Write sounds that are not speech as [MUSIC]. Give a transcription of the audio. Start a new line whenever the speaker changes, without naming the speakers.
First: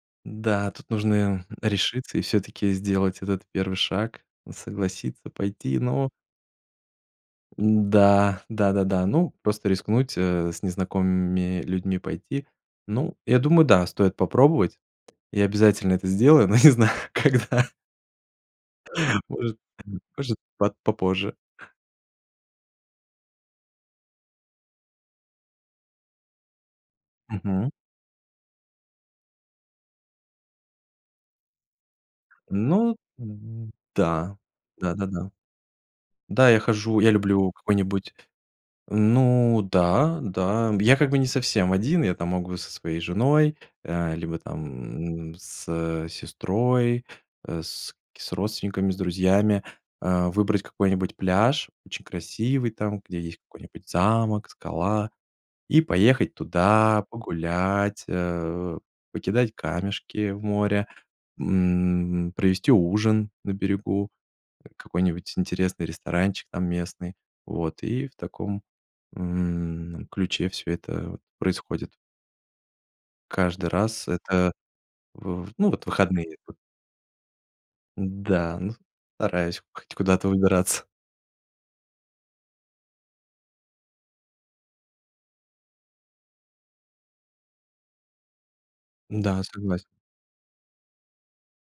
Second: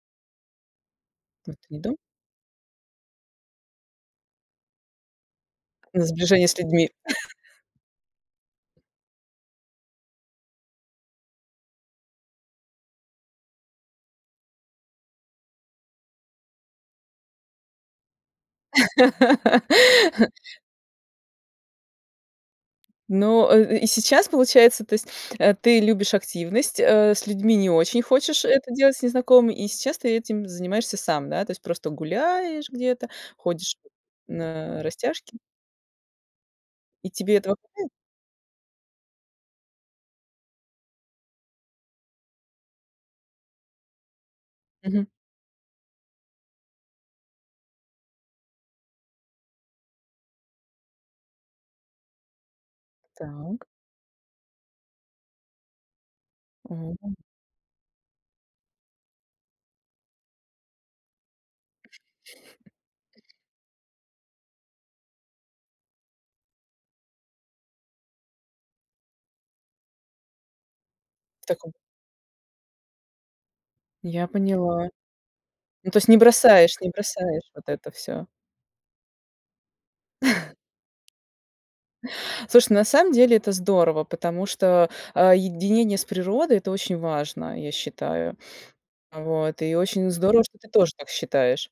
Да, тут нужно, м,
[UNINTELLIGIBLE]
решиться и всё-таки сделать этот первый шаг, согласиться, пойти,
На
ну
сближение с людьми. [CHUCKLES]
Да, да-да-да. Ну, просто рискнуть, э, с незнакомыми людьми пойти. Ну, я думаю, да, стоит попробовать. Я обязательно это сделаю, но не знаю когда. Может
[LAUGHS]
может по попозже.
Но, э, и сейчас получается, то есть, э, ты любишь активность, э, с людьми не
Мгм.
очень хочешь это делать, с незнакомыми, и сейчас ты этим занимаешься сам. Да, то есть просто гуляешь
Ну
где-то, ходишь
да,
на
да-да-да.
растяжки.
Да, я хожу
И
я
тебе
люблю
этого хватает?
какой-нибудь Ну да, да, я как бы не совсем один, я, там, могу со своей женой, э, либо
Мгм.
там, м, с сестрой, э, с с родственниками, с друзьями, э, выбрать какой-нибудь пляж, очень красивый, там, где есть
Так.
какой-нибудь замок, скала, и поехать туда,
Во.
погулять, э, покидать камешки в море, м, провести ужин на берегу, какой-нибудь интересный ресторанчик там местный. Вот, и в таком, м, ключе всё это вот
В таком
происходит. Каждый раз.
Я
Это
поняла.
в ну вот,
Ну, то есть не
выходные, вот.
бросаешь не бросаешь вот это всё.
Да, ну, стараюсь хоть куда-то
[CHUCKLES]
выбираться.
Слушай, на самом деле это здорово, потому что, э, единение с природой- это очень важно, я считаю.
Да,
Вот, и
согласен.
очень здорово, что ты тоже так считаешь.